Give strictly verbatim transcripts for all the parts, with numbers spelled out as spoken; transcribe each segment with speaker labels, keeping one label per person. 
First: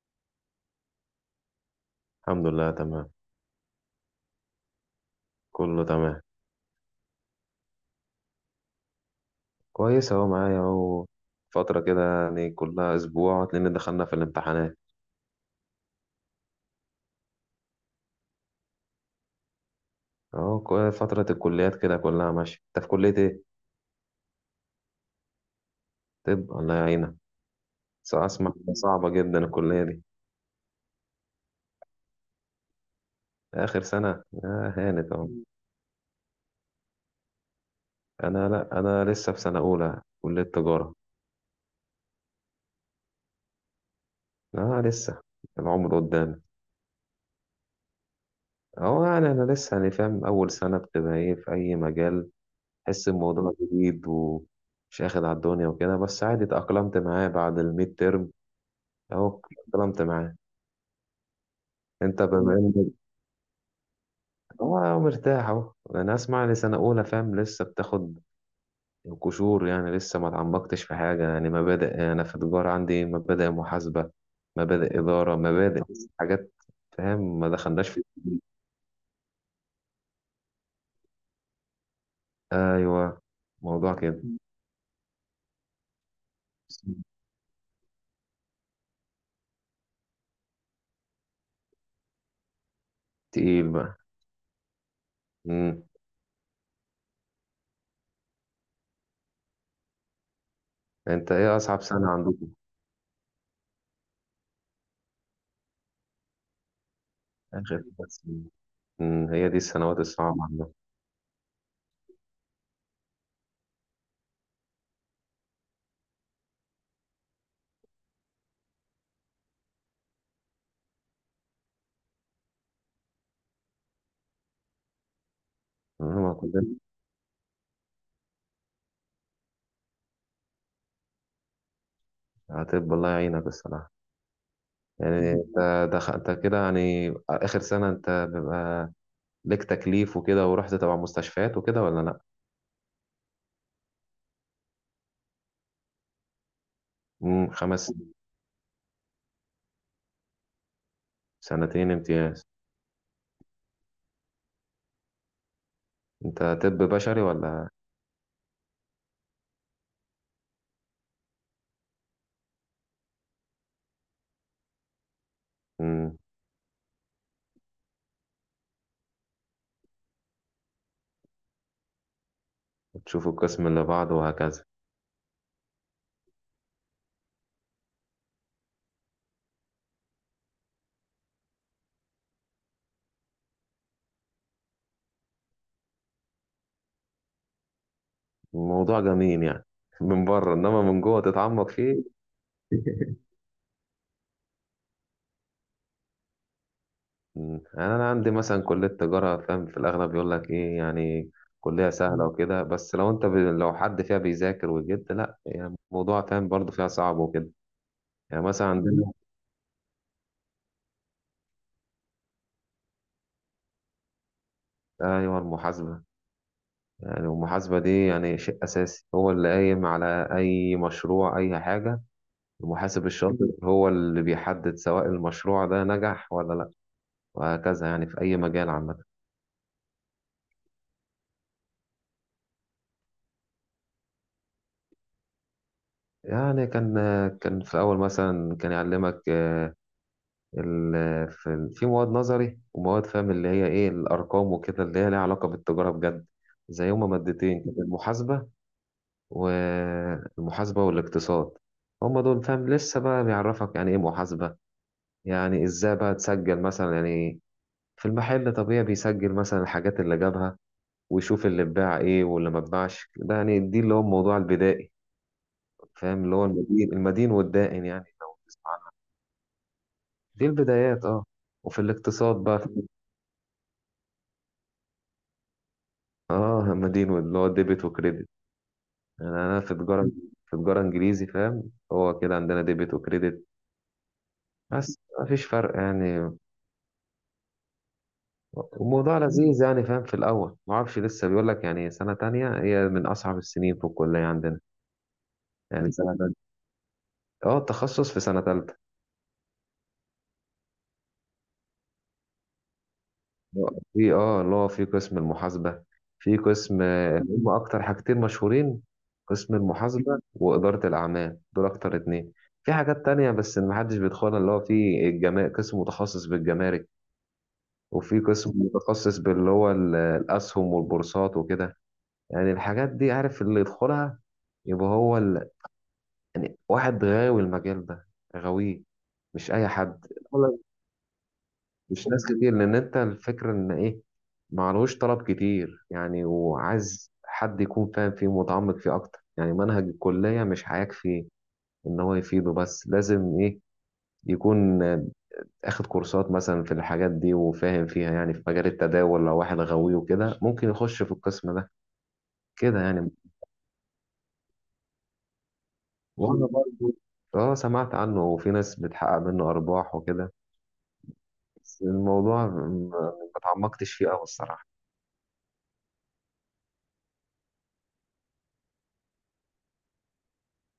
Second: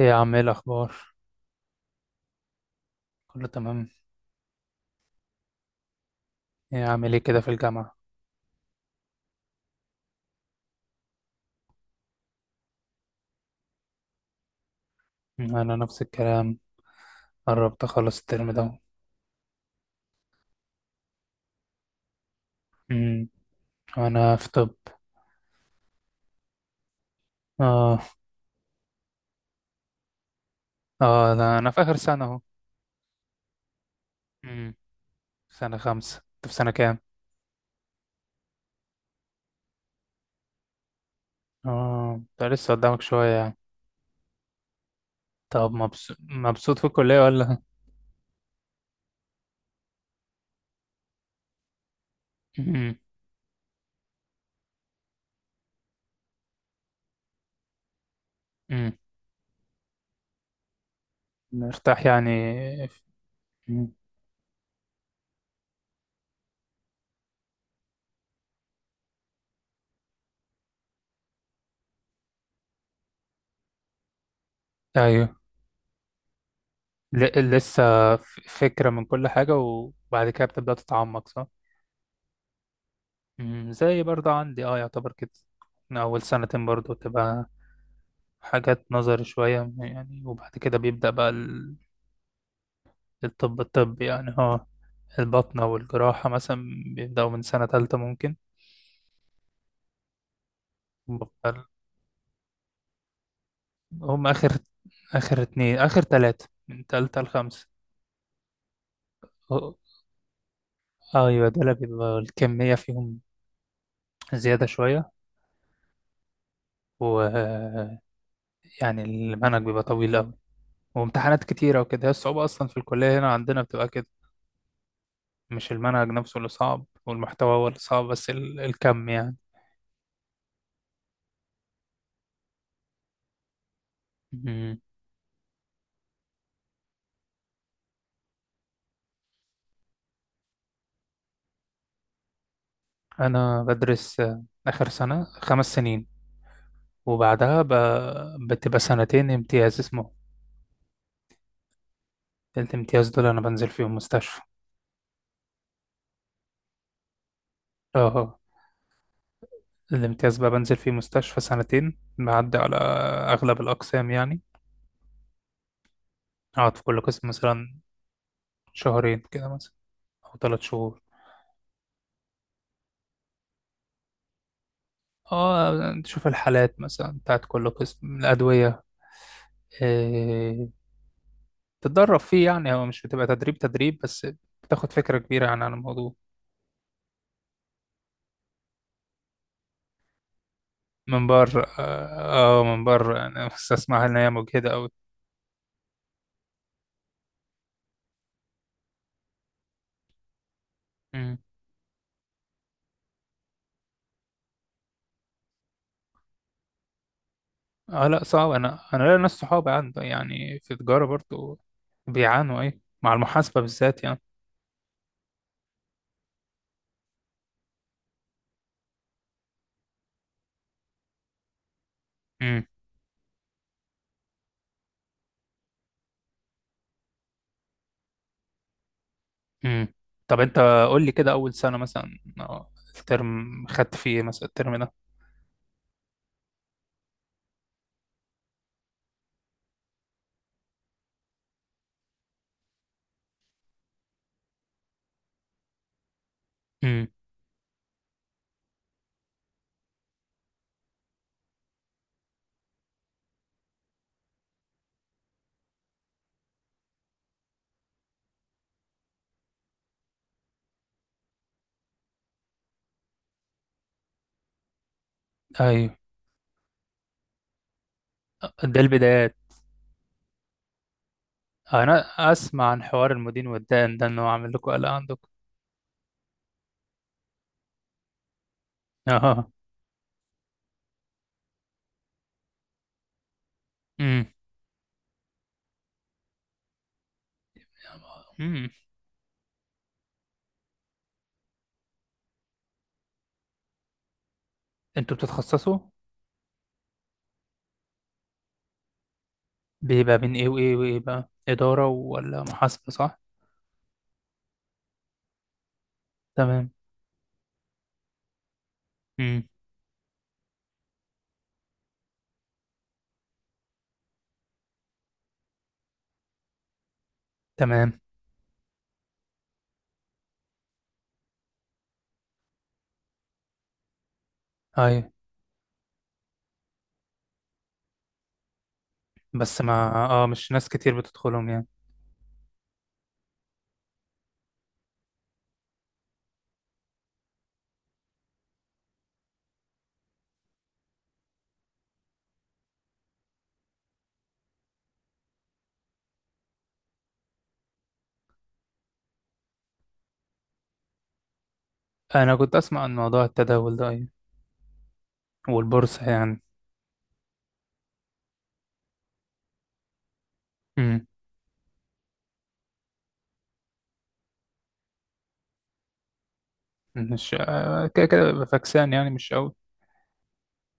Speaker 1: ايه يا عم، ايه الاخبار؟
Speaker 2: الحمد لله، تمام.
Speaker 1: كله تمام.
Speaker 2: كله تمام.
Speaker 1: ايه عامل ايه كده في الجامعه؟
Speaker 2: كويس اهو، معايا اهو فترة كده، يعني كلها اسبوع لان دخلنا في الامتحانات.
Speaker 1: مم، انا نفس الكلام. قربت اخلص الترم ده.
Speaker 2: اهو كو- فترة الكليات كده كلها ماشية. انت في كلية
Speaker 1: امم
Speaker 2: ايه؟
Speaker 1: انا في طب.
Speaker 2: طب الله يعينك.
Speaker 1: اه.
Speaker 2: بس اسمع إنها صعبة جدا الكلية دي.
Speaker 1: اه، لا، انا في اخر سنه اهو.
Speaker 2: اخر سنة
Speaker 1: امم
Speaker 2: آه هانت اهو.
Speaker 1: سنه خمسة، انت في سنه كام؟
Speaker 2: انا لا انا لسه في سنة اولى كلية تجارة.
Speaker 1: اه، ده لسه قدامك شويه يعني.
Speaker 2: اه لسه،
Speaker 1: طب،
Speaker 2: العمر
Speaker 1: مبسوط
Speaker 2: قدامي.
Speaker 1: مبسوط في الكليه ولا؟
Speaker 2: اهو يعني انا لسه يعني فاهم اول سنة بتبقى ايه في اي مجال.
Speaker 1: امم
Speaker 2: تحس الموضوع جديد ومش اخد على الدنيا وكده، بس عادي اتأقلمت معاه بعد الميد ترم.
Speaker 1: امم
Speaker 2: اهو اتأقلمت معاه.
Speaker 1: مرتاح
Speaker 2: انت
Speaker 1: يعني؟
Speaker 2: بما انك
Speaker 1: مم.
Speaker 2: هو مرتاح اهو. انا اسمع لي سنة اولى، فاهم لسه بتاخد قشور يعني، لسه ما اتعمقتش في حاجة. يعني مبادئ، انا في تجارة عندي مبادئ محاسبة، مبادئ
Speaker 1: ايوه.
Speaker 2: إدارة، مبادئ حاجات. فاهم ما
Speaker 1: ل... لسه.
Speaker 2: دخلناش في.
Speaker 1: ف- فكره من كل حاجه وبعد كده بتبدا تتعمق صح؟
Speaker 2: ايوه
Speaker 1: مم،
Speaker 2: موضوع
Speaker 1: زي
Speaker 2: كده
Speaker 1: برضه عندي اه يعتبر كده، من أول سنتين برضه تبقى حاجات نظري شوية يعني، وبعد كده بيبدأ بقى ال- الطب
Speaker 2: تقيل بقى.
Speaker 1: الطبي يعني. اه. البطنة
Speaker 2: مم.
Speaker 1: والجراحة مثلا بيبدأوا من سنة تالتة ممكن.
Speaker 2: انت ايه
Speaker 1: بفضل-
Speaker 2: اصعب سنة عندكم؟
Speaker 1: هم آخر، آخر اتنين، آخر تلاتة من تالتة لخمسة.
Speaker 2: اخر سنة. أمم، هي دي
Speaker 1: اه-
Speaker 2: السنوات الصعبة عندنا.
Speaker 1: أيوة، دول بيبقى الكمية فيهم زيادة شوية، ويعني المنهج بيبقى طويل أوي وامتحانات كتيرة وكده. هي الصعوبة أصلا في الكلية هنا عندنا بتبقى كده، مش المنهج
Speaker 2: أمم،
Speaker 1: نفسه اللي
Speaker 2: كلنا
Speaker 1: صعب والمحتوى هو اللي صعب، بس ال- الكم يعني.
Speaker 2: هتبقى الله يعينك الصراحة.
Speaker 1: مم.
Speaker 2: يعني انت دخ- انت كده يعني آخر سنة، انت بيبقى ليك تكليف وكده ورحت تبع مستشفيات وكده ولا لأ؟
Speaker 1: أنا بدرس، آه، آخر سنة خمس سنين،
Speaker 2: أمم،
Speaker 1: وبعدها ب...
Speaker 2: خمس سنين.
Speaker 1: بتبقى سنتين امتياز اسمه.
Speaker 2: سنتين امتياز.
Speaker 1: الامتياز دول أنا بنزل فيهم مستشفى.
Speaker 2: انت طب بشري ولا؟
Speaker 1: اه. الامتياز بقى بنزل فيه مستشفى سنتين، بعدي على أغلب الأقسام يعني.
Speaker 2: أمم،
Speaker 1: أقعد في كل قسم مثلا شهرين كده مثلا، أو ثلاث شهور.
Speaker 2: تشوف القسم اللي بعده وهكذا.
Speaker 1: اه، تشوف الحالات مثلا بتاعت كل قسم، الأدوية، آه، تتدرب فيه يعني. هو مش بتبقى تدريب تدريب بس، بتاخد فكرة كبيرة يعني عن الموضوع.
Speaker 2: الموضوع جميل يعني من بره، انما من جوه
Speaker 1: من بره.
Speaker 2: تتعمق فيه.
Speaker 1: اه آه، من بره انا بس اسمعها ان هي مجهدة قوي.
Speaker 2: مم. يعني انا عندي مثلا كليه تجاره، فاهم في الاغلب يقول لك ايه يعني
Speaker 1: مم.
Speaker 2: كليه سهله وكده، بس لو انت ب... لو حد فيها بيذاكر وجد، لا يعني الموضوع فاهم برضه فيها صعب وكده.
Speaker 1: اه لا،
Speaker 2: يعني
Speaker 1: صعب.
Speaker 2: مثلا
Speaker 1: انا انا
Speaker 2: عندنا.
Speaker 1: ليا ناس صحابي عنده يعني في تجارة برضو، بيعانوا ايه مع المحاسبة بالذات يعني.
Speaker 2: ايوه المحاسبه. يعني المحاسبه دي يعني شيء اساسي، هو اللي قايم على اي مشروع اي حاجه.
Speaker 1: امم
Speaker 2: المحاسب الشاطر، مم. هو اللي بيحدد سواء المشروع ده نجح ولا لا، وهكذا يعني في اي مجال عامه.
Speaker 1: امم طب انت، قول لي كده اول سنة مثلا، آه، الترم خدت فيه إيه مثلا الترم ده؟
Speaker 2: يعني كان، كان في الاول مثلا كان يعلمك، آه، ال- في في مواد نظري ومواد، فاهم اللي هي ايه الارقام وكده، اللي هي ليها علاقه بالتجاره بجد، زي هما
Speaker 1: امم
Speaker 2: مادتين كده: المحاسبه والمحاسبه والاقتصاد. هما دول فاهم لسه بقى بيعرفك يعني ايه محاسبه، يعني ازاي بقى تسجل مثلا. يعني في المحل طبيعي بيسجل مثلا الحاجات اللي جابها، ويشوف اللي اتباع ايه واللي ما اتباعش. ده يعني دي اللي هو الموضوع البدائي،
Speaker 1: ايوه،
Speaker 2: فاهم اللي هو المدين المدين والدائن، يعني لو تسمع
Speaker 1: ده
Speaker 2: عنه.
Speaker 1: البدايات.
Speaker 2: دي البدايات اه. وفي
Speaker 1: انا
Speaker 2: الاقتصاد بقى،
Speaker 1: اسمع عن حوار المدين والدائن ده انه عامل لكم قلق عندكم.
Speaker 2: اه همدين اللي هو ديبت وكريدت. انا
Speaker 1: اه.
Speaker 2: انا في تجاره، في تجاره انجليزي، فاهم هو كده عندنا ديبت وكريدت، بس ما فيش فرق يعني.
Speaker 1: امم
Speaker 2: الموضوع لذيذ يعني، فاهم في الاول ما اعرفش، لسه بيقول لك يعني سنه تانية هي من اصعب السنين في الكليه عندنا.
Speaker 1: انتوا بتتخصصوا،
Speaker 2: يعني سنه تانية، اه التخصص في سنه تالتة.
Speaker 1: بيبقى بين ايه وايه وايه بقى، اداره ولا محاسبه صح؟
Speaker 2: في اه اللي هو في قسم المحاسبة. في
Speaker 1: تمام.
Speaker 2: قسم، هم أكتر حاجتين مشهورين:
Speaker 1: امم
Speaker 2: قسم المحاسبة وإدارة الأعمال، دول أكتر اتنين. في حاجات تانية بس محدش بيدخلها، اللي هو في الجما... قسم متخصص بالجمارك،
Speaker 1: تمام.
Speaker 2: وفي قسم متخصص باللي هو ال- الأسهم والبورصات وكده. يعني الحاجات دي عارف اللي يدخلها يبقى
Speaker 1: ايوه
Speaker 2: هو ال... يعني واحد غاوي المجال ده، غاويه، مش
Speaker 1: بس
Speaker 2: أي
Speaker 1: ما.
Speaker 2: حد.
Speaker 1: اه، مش ناس كتير بتدخلهم يعني.
Speaker 2: مش ناس كتير، لان انت الفكره ان ايه، معلهوش طلب كتير يعني، وعايز حد يكون فاهم فيه متعمق فيه اكتر. يعني منهج الكليه مش هيكفي ان هو يفيده، بس لازم ايه يكون اخد كورسات مثلا في الحاجات دي وفاهم فيها. يعني في مجال التداول لو واحد غاوي وكده ممكن يخش في القسم ده،
Speaker 1: انا كنت اسمع
Speaker 2: كده
Speaker 1: عن
Speaker 2: يعني.
Speaker 1: موضوع التداول ده، ايوه، والبورصه يعني.
Speaker 2: وانا برضه اه سمعت عنه، وفي ناس بتحقق منه ارباح وكده.
Speaker 1: امم
Speaker 2: بس الموضوع م- ما اتعمقتش فيه قوي الصراحه.
Speaker 1: مش آه، كده كده ببقى فاكسان يعني، مش قوي.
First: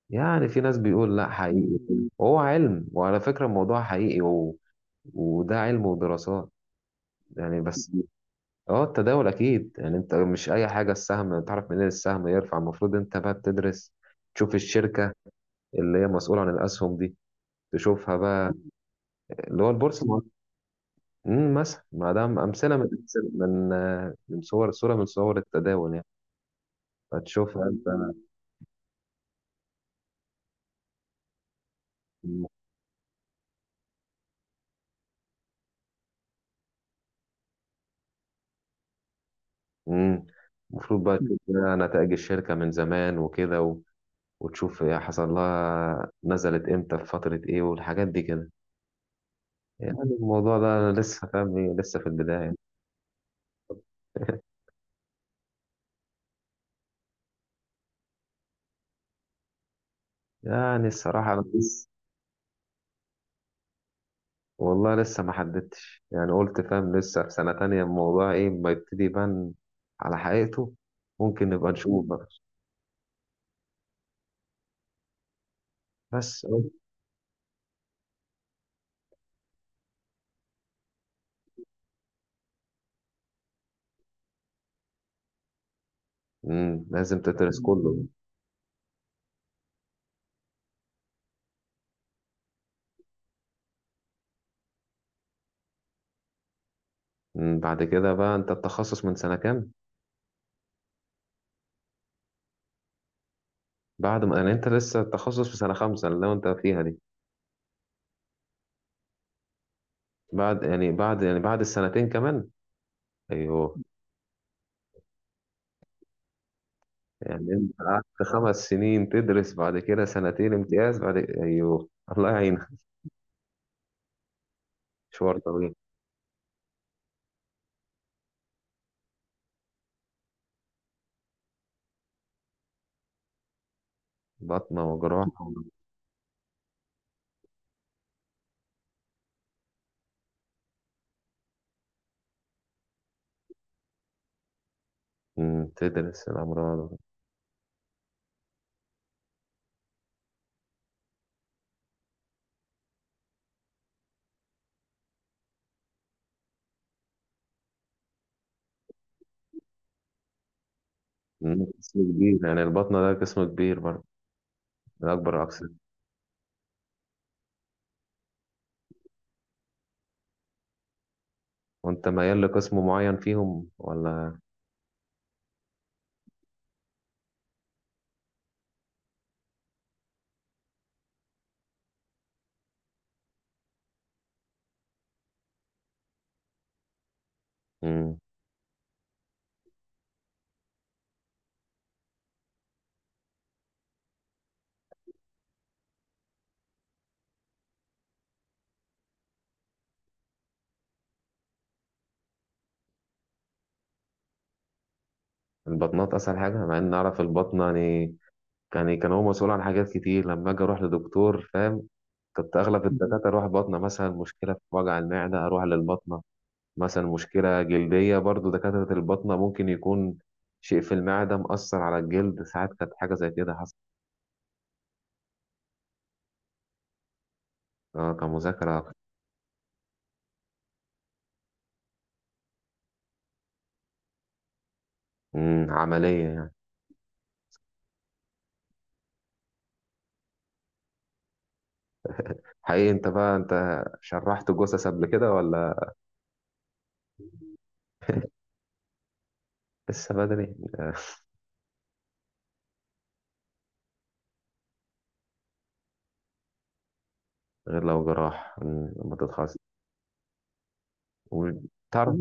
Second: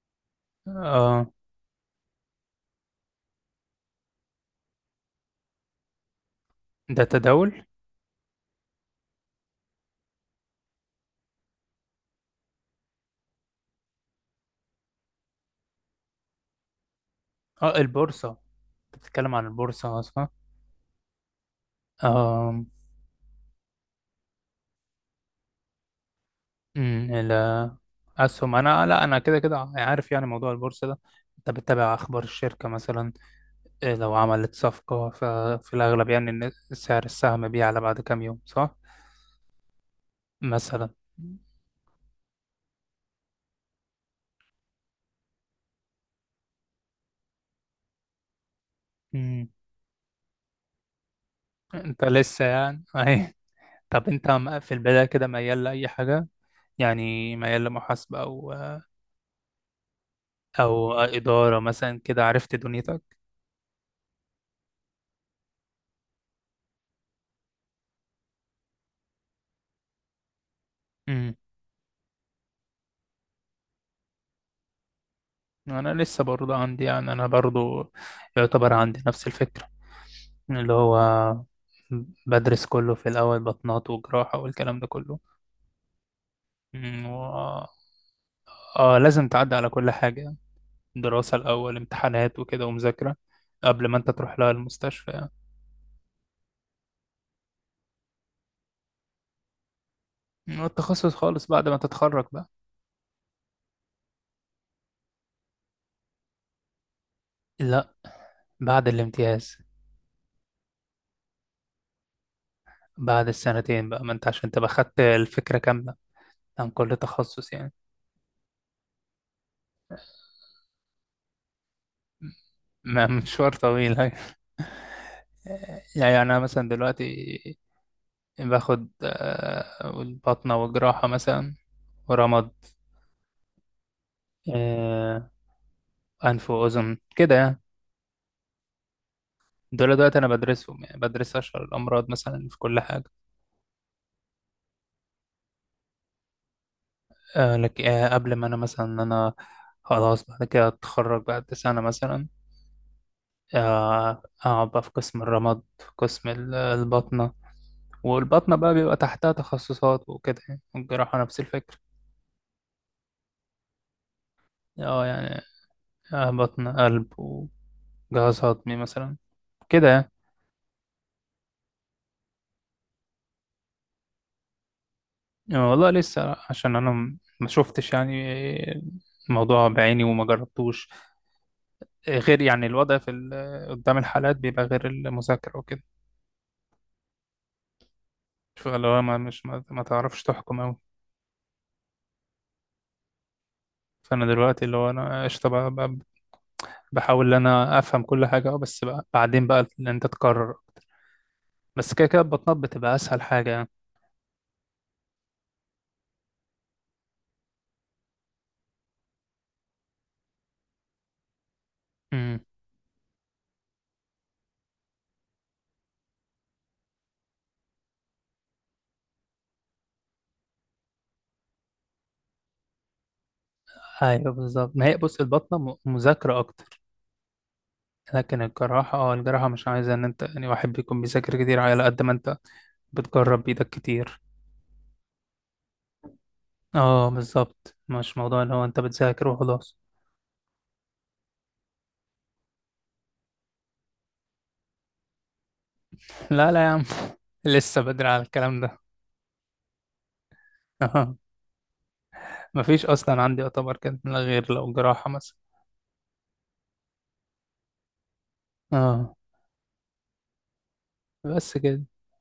Speaker 2: يعني في ناس بيقول لا
Speaker 1: اه.
Speaker 2: حقيقي، وهو علم، وعلى فكرة الموضوع حقيقي و... وده علم ودراسات
Speaker 1: ده
Speaker 2: يعني.
Speaker 1: تداول.
Speaker 2: بس اه التداول اكيد، يعني انت مش اي حاجة السهم تعرف منين السهم يرفع. المفروض انت بقى بتدرس، تشوف الشركة اللي هي مسؤولة عن الاسهم دي،
Speaker 1: اه،
Speaker 2: تشوفها
Speaker 1: البورصه.
Speaker 2: بقى.
Speaker 1: انت بتتكلم عن
Speaker 2: اللي هو
Speaker 1: البورصه،
Speaker 2: البورصة.
Speaker 1: صح؟
Speaker 2: امم مثلا ما دام
Speaker 1: اه.
Speaker 2: امثلة من أمثلة- من آه، من صور صورة من صور التداول يعني،
Speaker 1: امم
Speaker 2: فتشوفها انت.
Speaker 1: الاسهم. انا لا انا كده كده عارف يعني موضوع البورصه ده. انت بتتابع اخبار الشركه مثلا، إيه لو عملت صفقة ففي الأغلب يعني إن سعر السهم بيعلى بعد كام يوم صح؟
Speaker 2: امم
Speaker 1: مثلا.
Speaker 2: المفروض بقى تشوف بقى نتائج الشركة من زمان وكده، وتشوف هي حصل لها نزلت امتى في فترة ايه، والحاجات دي كده.
Speaker 1: مم.
Speaker 2: يعني الموضوع ده أنا لسه فاهم إيه، لسه
Speaker 1: أنت
Speaker 2: في
Speaker 1: لسه
Speaker 2: البداية.
Speaker 1: يعني أهي. طب أنت، م- في البداية كده ميال لأي حاجة؟ يعني ميال لمحاسبة، أو آه،
Speaker 2: يعني
Speaker 1: أو
Speaker 2: الصراحة أنا
Speaker 1: إدارة
Speaker 2: لسه،
Speaker 1: مثلا كده، عرفت دنيتك؟
Speaker 2: والله لسه ما حددتش يعني. قلت فاهم لسه في سنة تانية، الموضوع إيه ما يبتدي يبان على حقيقته.
Speaker 1: مم.
Speaker 2: ممكن نبقى نشوف بقى.
Speaker 1: أنا لسه
Speaker 2: بس
Speaker 1: برضه عندي يعني، أنا برضه يعتبر عندي نفس الفكرة، اللي هو بدرس كله في الأول، بطنات وجراحة والكلام ده كله.
Speaker 2: امم
Speaker 1: مم،
Speaker 2: لازم تدرس
Speaker 1: و...
Speaker 2: كله.
Speaker 1: آه، لازم تعدي على كل حاجة، دراسة الأول، امتحانات وكده، ومذاكرة قبل ما أنت تروح لها المستشفى
Speaker 2: امم بعد كده بقى أنت التخصص من سنة كام؟
Speaker 1: يعني. والتخصص خالص بعد ما تتخرج بقى.
Speaker 2: بعد ما يعني، أنت لسه التخصص في سنة خمسة اللي هو أنت فيها دي؟
Speaker 1: لا، بعد الامتياز.
Speaker 2: بعد يعني بعد يعني بعد السنتين كمان.
Speaker 1: بعد
Speaker 2: أيوه.
Speaker 1: السنتين بقى، ما أنت عشان تبقى خدت الفكرة كاملة عن كل تخصص
Speaker 2: يعني انت
Speaker 1: يعني.
Speaker 2: قعدت خمس سنين تدرس، بعد كده سنتين امتياز، بعد ايوه. الله يعينك.
Speaker 1: ما- مشوار طويل يعني.
Speaker 2: مشوار طويل.
Speaker 1: يعني أنا مثلا دلوقتي باخد، آه، الباطنة والجراحة مثلا، ورمد،
Speaker 2: بطنة
Speaker 1: آه،
Speaker 2: وجراحة.
Speaker 1: أنف وأذن كده يعني. دول دلوقتي أنا بدرسهم يعني، بدرس أشهر الأمراض مثلا في كل حاجة.
Speaker 2: أمم، تدرس الأمراض.
Speaker 1: آه لك. آه قبل ما انا مثلا، إن انا خلاص بعد كده اتخرج بعد سنة مثلا، آه، اقعد بقى في قسم الرمد، في قسم ال- الباطنة. والباطنة بقى بيبقى تحتها تخصصات وكده يعني، والجراحة نفس
Speaker 2: أمم،
Speaker 1: الفكرة.
Speaker 2: قسم كبير يعني البطنة ده، قسم كبير برضه،
Speaker 1: اه
Speaker 2: من أكبر
Speaker 1: يعني.
Speaker 2: الأقسام.
Speaker 1: آه، بطن، قلب، وجهاز هضمي مثلا، كده يعني.
Speaker 2: وأنت ميال لقسم معين فيهم ولا؟
Speaker 1: آه، والله لسه، عشان انا م- ما شفتش يعني الموضوع بعيني وما جربتوش. آه، غير يعني الوضع في ال- قدام الحالات بيبقى غير المذاكرة وكده.
Speaker 2: أمم،
Speaker 1: فلو ما مش ما ما تعرفش تحكم أوي. فانا دلوقتي اللي هو انا قشطه بقى بقى، بحاول ان انا افهم كل حاجه، اه بس بقى بعدين بقى ان انت تكرر اكتر. بس كده كده البطنه بتبقى اسهل حاجه يعني.
Speaker 2: البطنات أسهل حاجة، مع إن أعرف البطنة يعني، يعني كان هو مسؤول عن حاجات كتير. لما أجي أروح لدكتور، فاهم
Speaker 1: امم
Speaker 2: كنت أغلب الدكاترة أروح بطنة. مثلا مشكلة في وجع المعدة أروح للبطنة. مثلا مشكلة جلدية برضو دكاترة الباطنة، ممكن يكون شيء في المعدة مأثر على الجلد. ساعات كانت حاجة زي كده حصلت.
Speaker 1: ايوه بالظبط، ما هي بص البطنه م- مذاكره اكتر.
Speaker 2: اه
Speaker 1: لكن
Speaker 2: كمذاكرة.
Speaker 1: الجراحه اه الجراحه مش عايزه ان انت يعني واحد بيكون بيذاكر كتير، على قد ما انت بتجرب بايدك كتير.
Speaker 2: مم، عملية يعني.
Speaker 1: اه بالظبط، مش موضوع اللي هو انت بتذاكر وخلاص.
Speaker 2: حقيقي انت بقى انت شرحت جثث قبل كده ولا؟
Speaker 1: لا، لا يا عم. لسه بدري على الكلام ده.
Speaker 2: لسه بدري. آه،
Speaker 1: اه. مفيش اصلا عندي يعتبر كده غير لو جراحه مثلا.
Speaker 2: غير لو جراح. مم،
Speaker 1: اه،
Speaker 2: لما تتخصص
Speaker 1: بس كده.
Speaker 2: وتعرف.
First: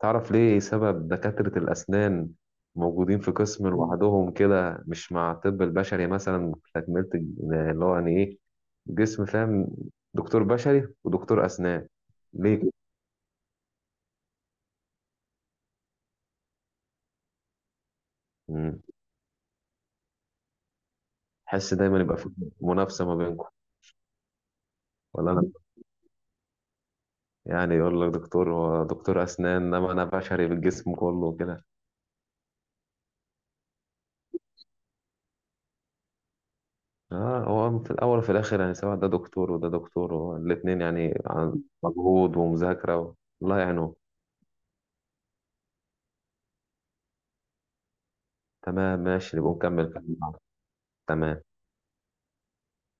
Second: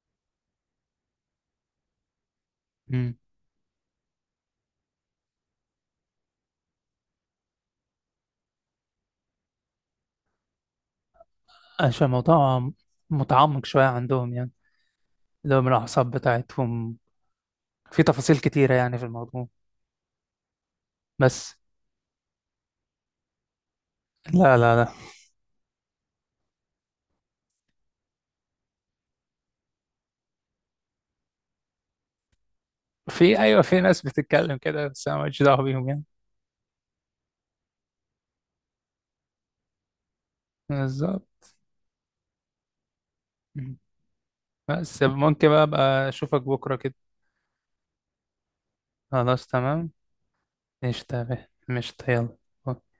Speaker 2: تعرف ليه سبب دكاترة الأسنان موجودين في قسم لوحدهم كده، مش مع الطب البشري مثلا، تكملة الج- اللي هو يعني إيه جسم، فاهم دكتور بشري ودكتور أسنان
Speaker 1: عشان
Speaker 2: ليه
Speaker 1: الموضوع
Speaker 2: كده؟
Speaker 1: متعمق شوية عندهم يعني، اللي هو من الأعصاب بتاعتهم، في تفاصيل كتيرة
Speaker 2: مم.
Speaker 1: يعني في الموضوع. بس.
Speaker 2: حس دايما يبقى في منافسة ما بينكم
Speaker 1: لا، لا، لا.
Speaker 2: ولا؟ أنا يعني يقول لك دكتور، هو دكتور أسنان إنما أنا بشري بالجسم كله وكده.
Speaker 1: في أيوة، في ناس بتتكلم كده بس أنا ماليش دعوة بيهم يعني.
Speaker 2: آه هو في الأول وفي الآخر يعني، سواء ده دكتور وده دكتور، هو الاتنين يعني
Speaker 1: بالظبط.
Speaker 2: عن مجهود ومذاكرة و- الله
Speaker 1: م.
Speaker 2: يعينهم.
Speaker 1: بس ممكن بقى أبقى أشوفك بكرة كده.
Speaker 2: تمام، ماشي
Speaker 1: خلاص
Speaker 2: نبقى نكمل
Speaker 1: تمام.
Speaker 2: كلام.
Speaker 1: قشطة يا
Speaker 2: تمام.
Speaker 1: بيه. قشطة يلا